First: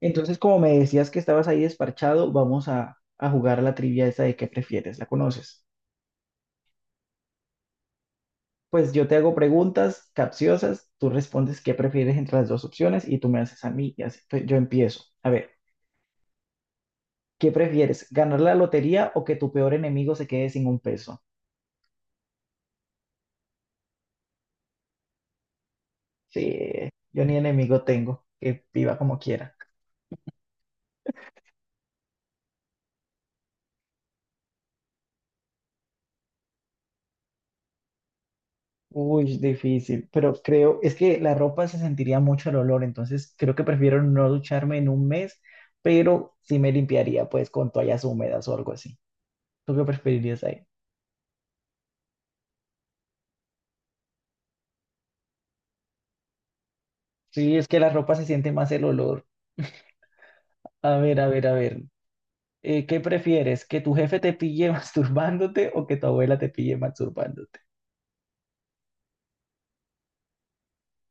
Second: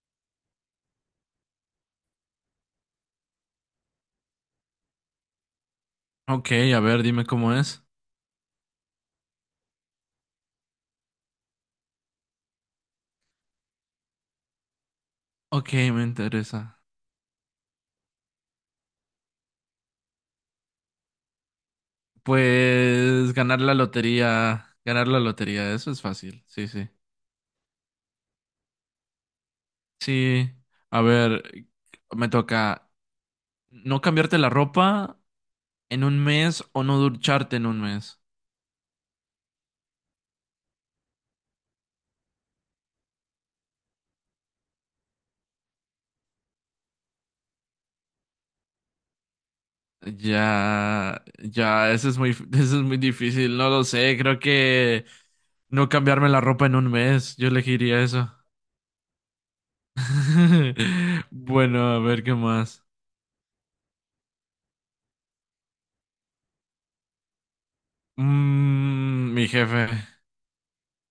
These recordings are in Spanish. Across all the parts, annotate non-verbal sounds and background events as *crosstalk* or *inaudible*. Entonces, como me decías que estabas ahí desparchado, vamos a jugar la trivia esa de qué prefieres, ¿la conoces? Ok, a ver, dime cómo es. Pues yo te hago preguntas capciosas, tú respondes qué prefieres entre las dos opciones y tú me haces a mí y así pues, yo empiezo. A ver, Ok, me interesa. ¿qué prefieres? ¿Ganar la lotería o que tu peor enemigo se quede sin un peso? Pues ganar la lotería, eso es fácil, sí, Sí, sí. yo ni enemigo tengo, que viva como quiera. Sí, a ver, me toca no cambiarte la ropa en un mes o no ducharte en un mes. Uy, difícil, pero creo, es que la ropa se sentiría mucho el olor, entonces creo que prefiero no ducharme en un mes, pero sí me limpiaría pues con toallas húmedas o algo así. ¿Tú qué preferirías ahí? Ya, ya, *laughs* eso es muy difícil, no lo sé, creo que no cambiarme la ropa en un mes, yo Sí, es que la elegiría ropa se eso. siente más el olor. A ver, *laughs* a ver, a ver. Bueno, a ver qué más. ¿Qué prefieres? ¿Que tu jefe te pille *laughs* masturbándote o que tu abuela te pille masturbándote? Mm, mi jefe.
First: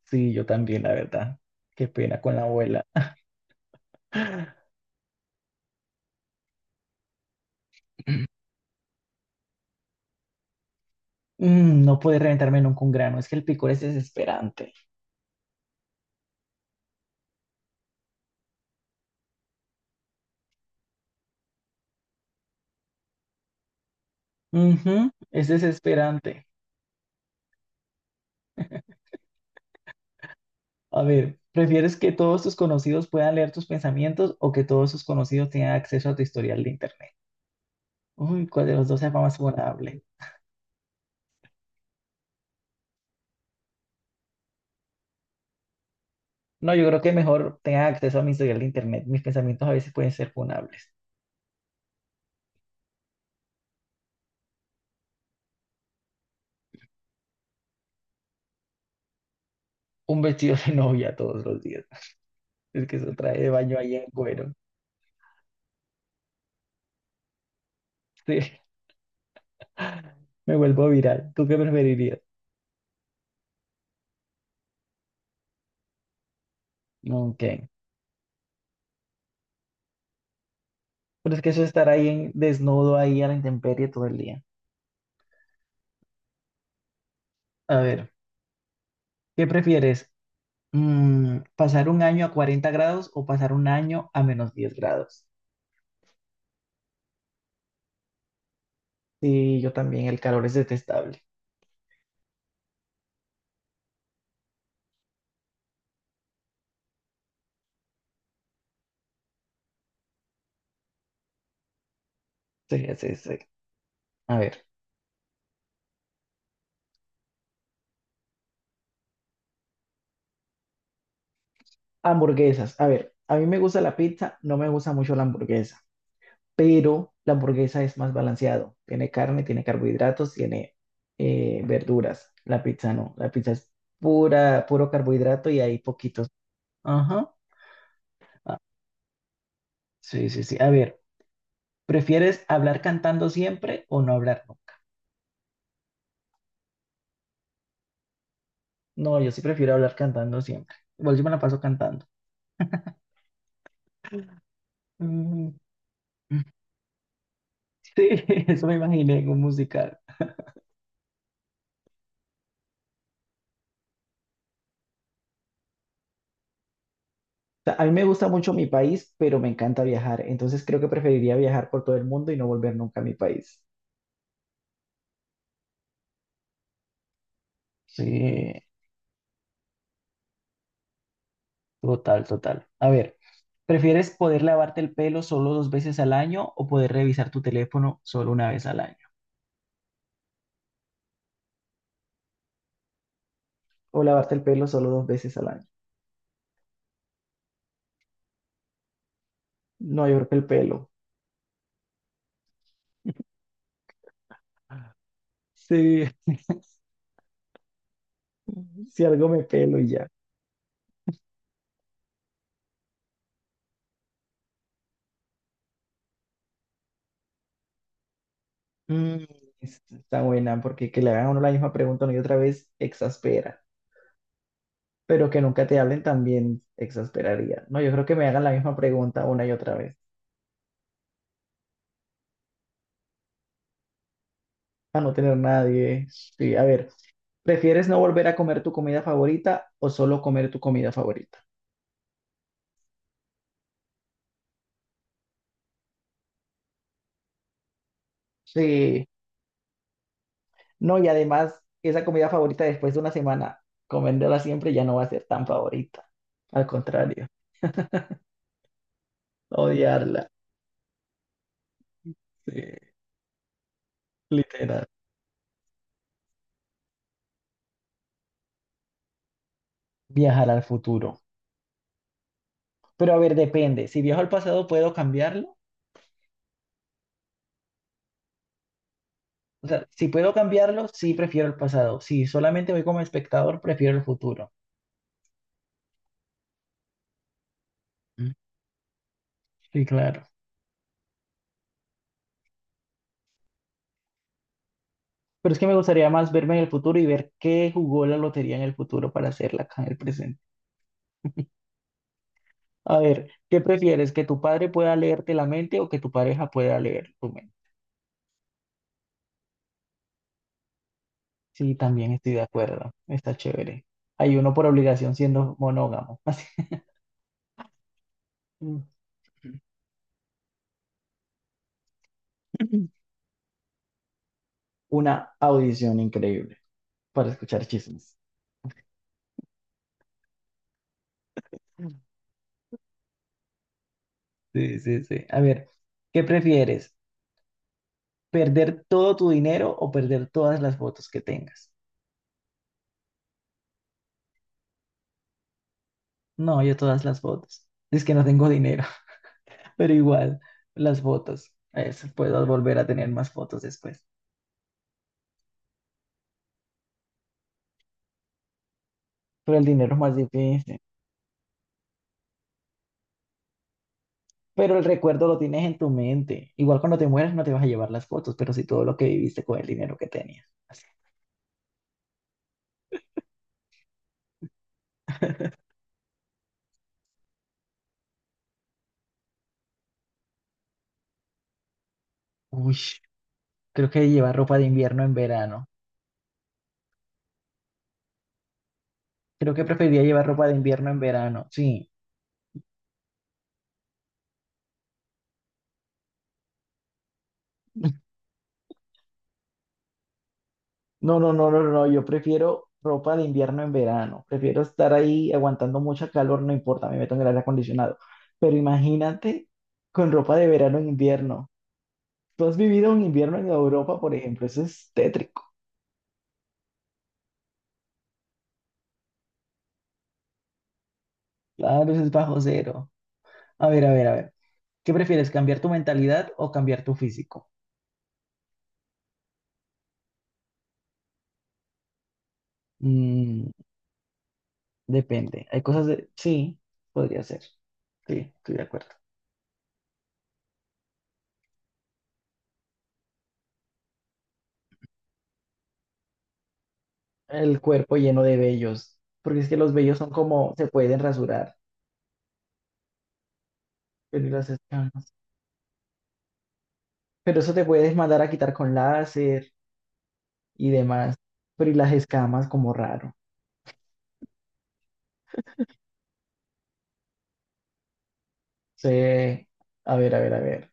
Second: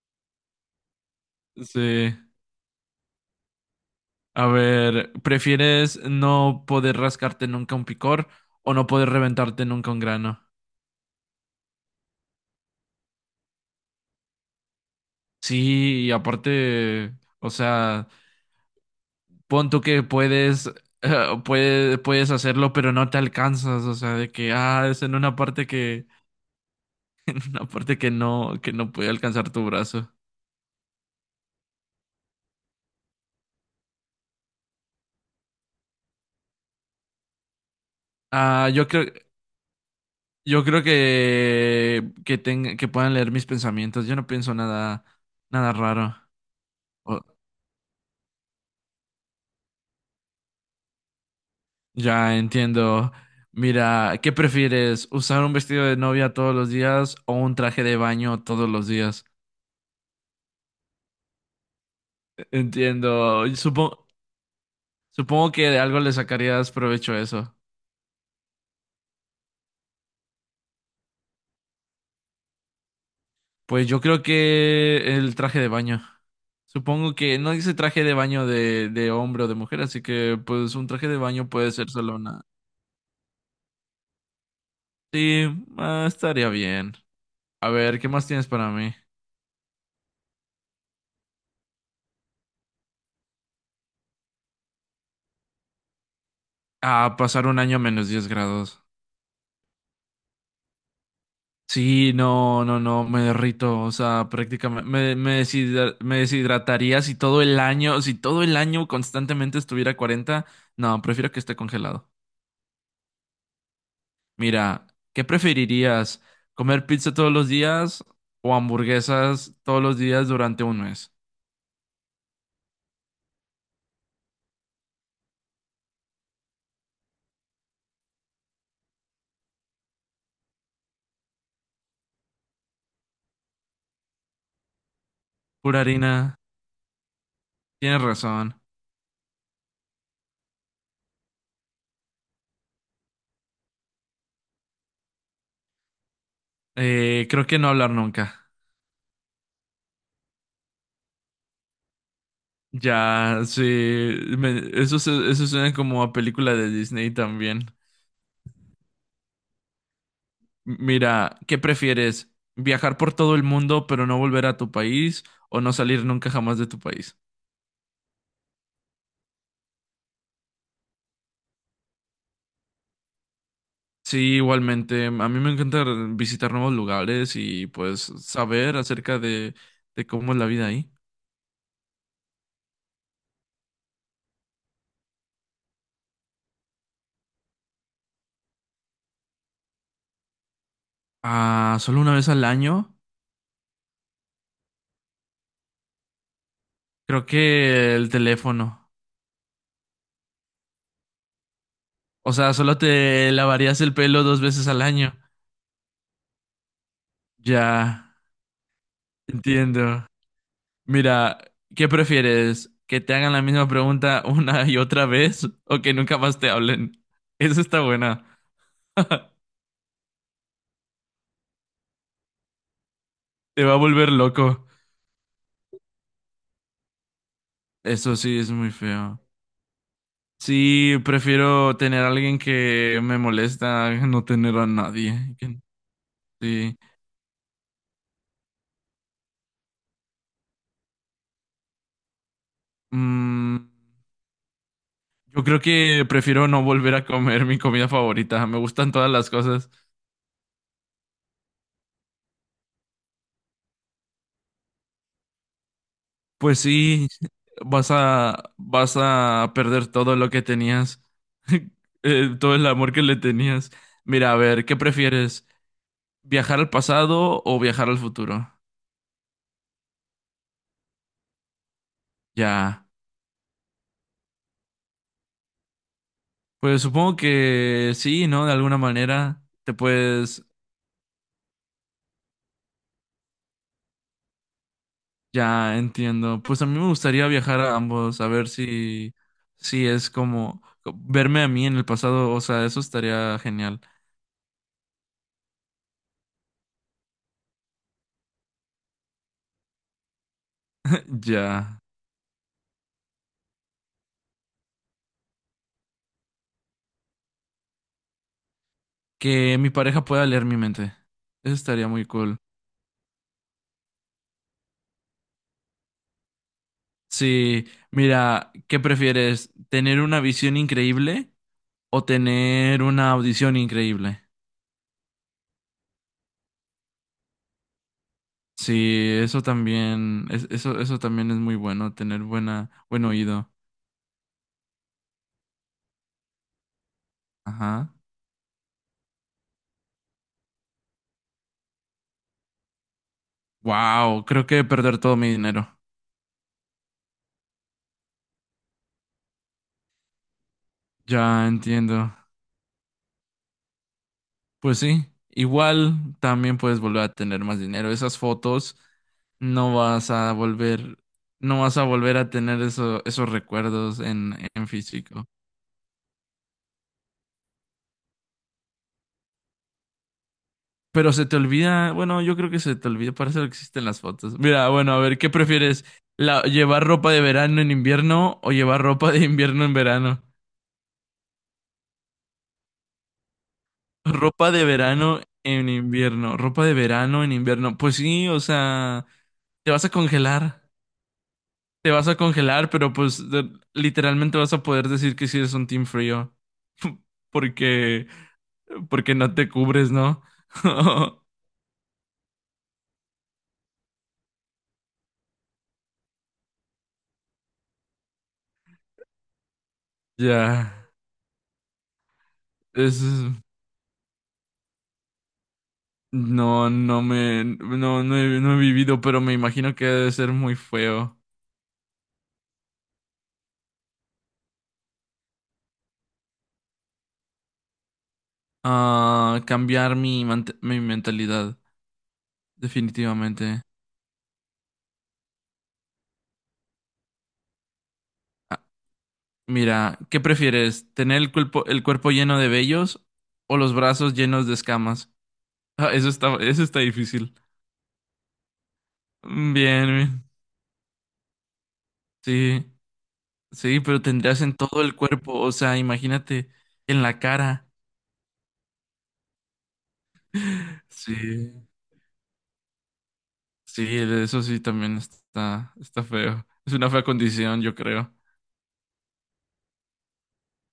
Sí, yo también, la verdad. Qué Sí. pena con la abuela. *gasps* A *laughs* ver, ¿prefieres no poder rascarte nunca un picor o no poder reventarte nunca un grano? No puede reventarme nunca un grano, es que el picor es desesperante. Sí, y aparte, o sea, pon tú que puedes, puedes hacerlo, pero no te alcanzas, o sea, de que, ah, es Ujú, en una es parte que, desesperante. *laughs* una parte que no puede alcanzar tu brazo. A ver, ¿prefieres que todos tus conocidos puedan leer tus pensamientos o que todos tus conocidos tengan acceso a tu historial de internet? Uy, ¿cuál Ah, de los yo dos creo, es más vulnerable? yo creo que puedan leer mis pensamientos, yo no pienso nada, nada raro. No, yo creo que mejor tengan acceso a mi historial de internet. Mis pensamientos a veces pueden ser funables. Ya entiendo. Mira, ¿qué prefieres? ¿Usar un vestido de novia todos los días o un traje de baño todos los días? Un vestido de *laughs* novia todos los días. Es que eso trae Entiendo. de Y baño ahí en cuero. supongo que de algo le sacarías provecho a eso. Sí, me vuelvo viral. ¿Tú qué preferirías? Pues yo creo que el traje de baño. Supongo No, que ok. no dice traje de baño de hombre o de mujer, así que pues un traje de Pero es baño que eso puede estar ser ahí solo en, una. desnudo ahí a la intemperie todo el día. Sí, estaría bien. A A ver, ¿qué ver, más tienes para mí? ¿qué prefieres? ¿Pasar un año a 40 grados o pasar un año a -10 grados? Ah, pasar un año a -10 grados. Sí, yo también, el calor es detestable. Sí, no, no, no, me derrito, o sea, prácticamente me deshidrataría si todo el año constantemente estuviera a 40, no, prefiero que esté congelado. Sí, sí, sí. A ver, Mira, ¿qué preferirías? ¿Comer pizza todos los días o hamburguesas todos los días durante un mes? hamburguesas. A ver, a mí me gusta la pizza, no me gusta mucho la hamburguesa, pero la hamburguesa es más balanceado. Tiene carne, tiene carbohidratos, tiene verduras. La pizza no, la pizza es pura, puro carbohidrato y hay Pura poquitos. harina, Ajá. tienes razón. Ah, sí, sí, sí. A ver, ¿prefieres hablar cantando siempre o no hablar? Creo que no hablar nunca. No, yo sí prefiero hablar cantando siempre. Igual yo me la paso cantando. Ya, sí, eso Mm. suena como a película de Disney también. Sí, *laughs* eso me imaginé en un musical. Mira, ¿qué prefieres? ¿Viajar por todo el mundo pero no volver a tu país o no salir nunca jamás de tu país? O sea, a mí me gusta mucho mi país, pero me encanta viajar. Entonces creo que preferiría viajar por todo el mundo y no volver nunca a mi país. Sí, igualmente. A mí me encanta visitar nuevos lugares y pues Sí, saber acerca de cómo es la vida ahí. total, total. A ver, ¿prefieres poder lavarte el pelo solo dos veces al año o poder revisar tu teléfono solo una vez al año? Ah, solo una vez al año. O lavarte el pelo solo dos veces al año. Creo que el teléfono. No, yo creo que el pelo. O sea, solo te lavarías el pelo dos veces al año. Sí, Ya, *laughs* si algo me pelo y entiendo. ya. Mira, ¿qué prefieres? ¿Que te hagan la misma pregunta *laughs* una y otra vez o que nunca más te hablen? Eso está buena. Mm, Está buena, porque que le hagan a uno la misma pregunta una y otra vez exaspera, Te va a volver loco. pero que nunca te hablen también exasperaría. No, yo creo que Eso me sí hagan la es muy misma feo. pregunta una y otra vez, Sí, prefiero tener a alguien que me molesta *laughs* a no tener a para no tener nadie. Que- nadie. Sí, a Sí. ver, ¿prefieres no volver a comer tu comida favorita o solo comer tu comida favorita? Mm, yo creo que prefiero no volver a comer mi comida favorita. Me gustan Sí, todas las cosas. no, y además, esa comida favorita después de una semana, comiéndola siempre ya no va a ser tan favorita. Pues Al sí, contrario, vas a perder todo odiarla. lo que tenías. *laughs* Todo el Sí, amor que le tenías. Mira, a ver, ¿qué literal. prefieres? ¿Viajar al pasado o viajar al futuro? Viajar al futuro. Ya, Pero a ver, depende. Si viajo al pasado, ¿puedo cambiarlo? pues supongo que sí, ¿no? De alguna manera O te sea, si puedo puedes, cambiarlo, sí prefiero el pasado. Si solamente voy como espectador, prefiero el futuro. ya entiendo. Pues a mí me gustaría viajar a ambos, a Mm. ver Sí, si es claro. como verme a mí en el pasado, o sea, eso estaría genial. Pero es que me gustaría más verme en el futuro y ver qué jugó la lotería en el futuro para hacerla acá en el presente. Ya, A ver, ¿qué prefieres? ¿Que tu padre pueda leerte la mente o que tu pareja pueda leer tu mente? que mi pareja pueda leer mi mente, eso Sí, estaría muy también estoy cool. de acuerdo. Está chévere. Hay uno por obligación siendo monógamo. *laughs* Así. Sí, mira, Mm. ¿qué prefieres? ¿Tener una visión increíble o tener una audición increíble? Una audición increíble para escuchar chismes. Sí, eso también, eso también es muy bueno, tener buen oído. Sí, sí, sí. A ver, ¿qué prefieres? Ajá. ¿Perder todo tu dinero o perder todas las fotos que tengas? Wow, creo que perder todo mi dinero. No, yo todas las fotos. Es que no tengo dinero, *laughs* pero igual, las Ya fotos. Eso, entiendo. puedo volver a tener más fotos después. Pues sí, igual también puedes volver a tener más dinero. Esas fotos Pero el no dinero es vas más a difícil. volver, no vas a volver a tener esos recuerdos en Pero el recuerdo físico. lo tienes en tu mente. Igual cuando te mueras no te vas a llevar las fotos, pero sí todo lo que viviste con el dinero que tenías. Pero se te olvida, bueno, yo creo que se te olvida, para eso existen las fotos. Mira, bueno, a ver, ¿qué *laughs* prefieres? ¿Llevar ropa de verano en invierno o llevar ropa de invierno en verano? Uy, creo que llevar Ropa ropa de de invierno en verano verano. en invierno, ropa de verano en invierno. Pues sí, o sea, Creo que te vas a preferiría llevar ropa de congelar, invierno en verano. Sí. te vas a congelar, pero pues literalmente vas a poder decir que sí eres un team frío, porque, porque no te cubres, ¿no? No, *laughs* no, no, no, no, no, yo prefiero ropa de invierno en verano, prefiero estar ahí aguantando mucha calor, no importa, me meto en el aire acondicionado, pero imagínate con ropa de Ya, verano en invierno. Tú has vivido un eso invierno es... en Europa, por ejemplo, eso es tétrico, No, no me, no, no he, no he vivido, pero me imagino que debe ser muy feo. claro, eso es bajo cero. A ver, a ver, a ver, ¿qué prefieres, cambiar tu mentalidad o cambiar tu físico? Ah, cambiar mi mentalidad, Mm, definitivamente. Depende, hay cosas de... Sí, podría ser, sí, estoy de Ah, acuerdo. mira, ¿qué prefieres? ¿Tener el cuerpo lleno de vellos o los brazos llenos de escamas? Ah, eso está difícil. El cuerpo lleno de vellos, porque es Mm, bien, que los vellos son bien. como, se pueden rasurar. Sí, sí, pero Pero, y tendrías las en todo el escamas. cuerpo, o sea, imagínate en la Pero eso te cara. puedes mandar a quitar con láser y demás. Sí, Pero y las escamas como raro. sí, eso sí también está feo. Es una fea condición, yo creo. Sí. A ver, a ver, a ver.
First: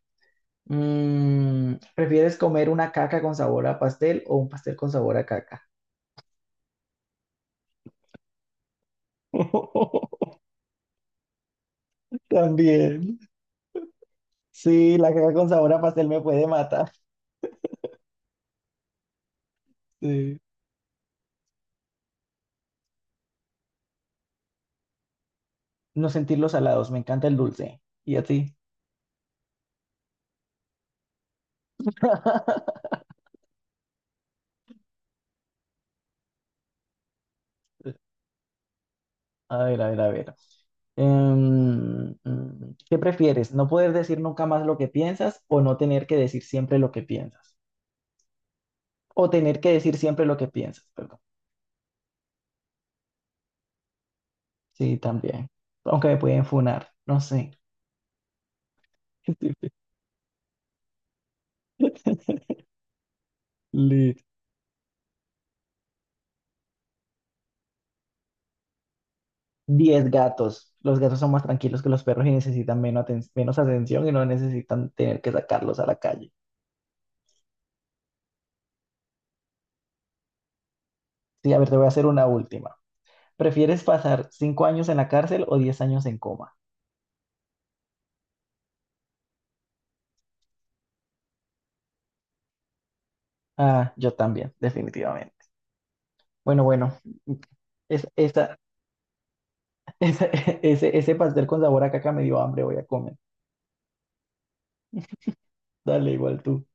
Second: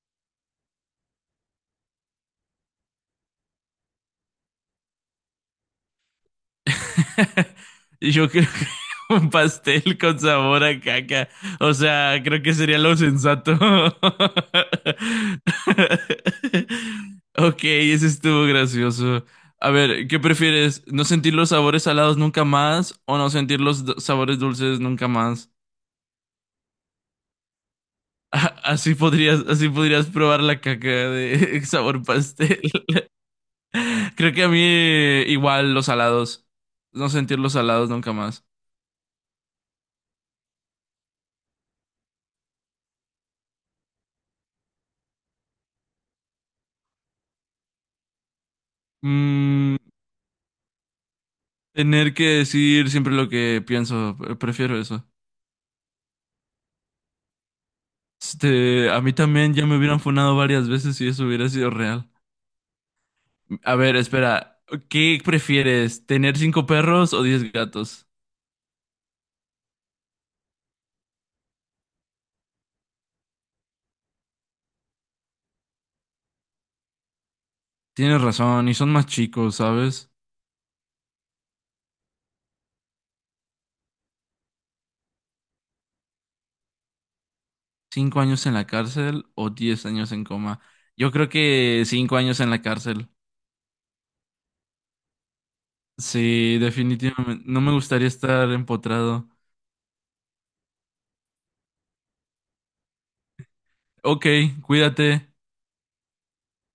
¿Prefieres comer una caca con sabor a pastel o un pastel con sabor a caca? *laughs* Yo creo que *laughs* un pastel con *laughs* sabor a caca. O sea, creo que sería lo También. sensato. *laughs* Sí, la caca con sabor a pastel me puede matar. Ok, ese estuvo gracioso. A ver, ¿qué Sí. prefieres? ¿No sentir los sabores salados nunca más o no sentir los sabores dulces nunca más? No sentir los salados, me encanta el dulce. ¿Y a *laughs* ti? Así podrías probar la caca de *laughs* sabor pastel. *laughs* *laughs* Creo que a mí igual los salados. No sentir los salados nunca más. A ver, a ver, a ver. ¿Qué prefieres? ¿No poder decir nunca más lo que piensas o no tener que decir siempre lo que piensas? O tener que Mm. decir siempre lo que piensas, perdón. Tener que decir siempre lo que pienso, prefiero Sí, eso. también. Aunque me pueden funar, no sé. Este, a mí también ya *laughs* me hubieran funado varias veces si eso hubiera sido real. A ver, Lit. espera, ¿qué prefieres? ¿Tener cinco perros o diez gatos? 10 gatos. Los gatos son más tranquilos que los perros y necesitan menos, menos atención y no necesitan tener que sacarlos a la calle. Tienes razón, y son más chicos, ¿sabes? Sí, a ver, te voy a hacer una última. ¿Prefieres pasar 5 años en la cárcel o 10 años en coma? ¿Cinco años en la cárcel o 10 años en coma? Yo creo que 5 años en la cárcel. Ah, yo también, definitivamente. Sí, Bueno, bueno, definitivamente. No me es, gustaría estar esta, empotrado. ese, *laughs* ese pastel con sabor a caca me dio hambre, voy a comer. Ok, cuídate. Dale, igual tú.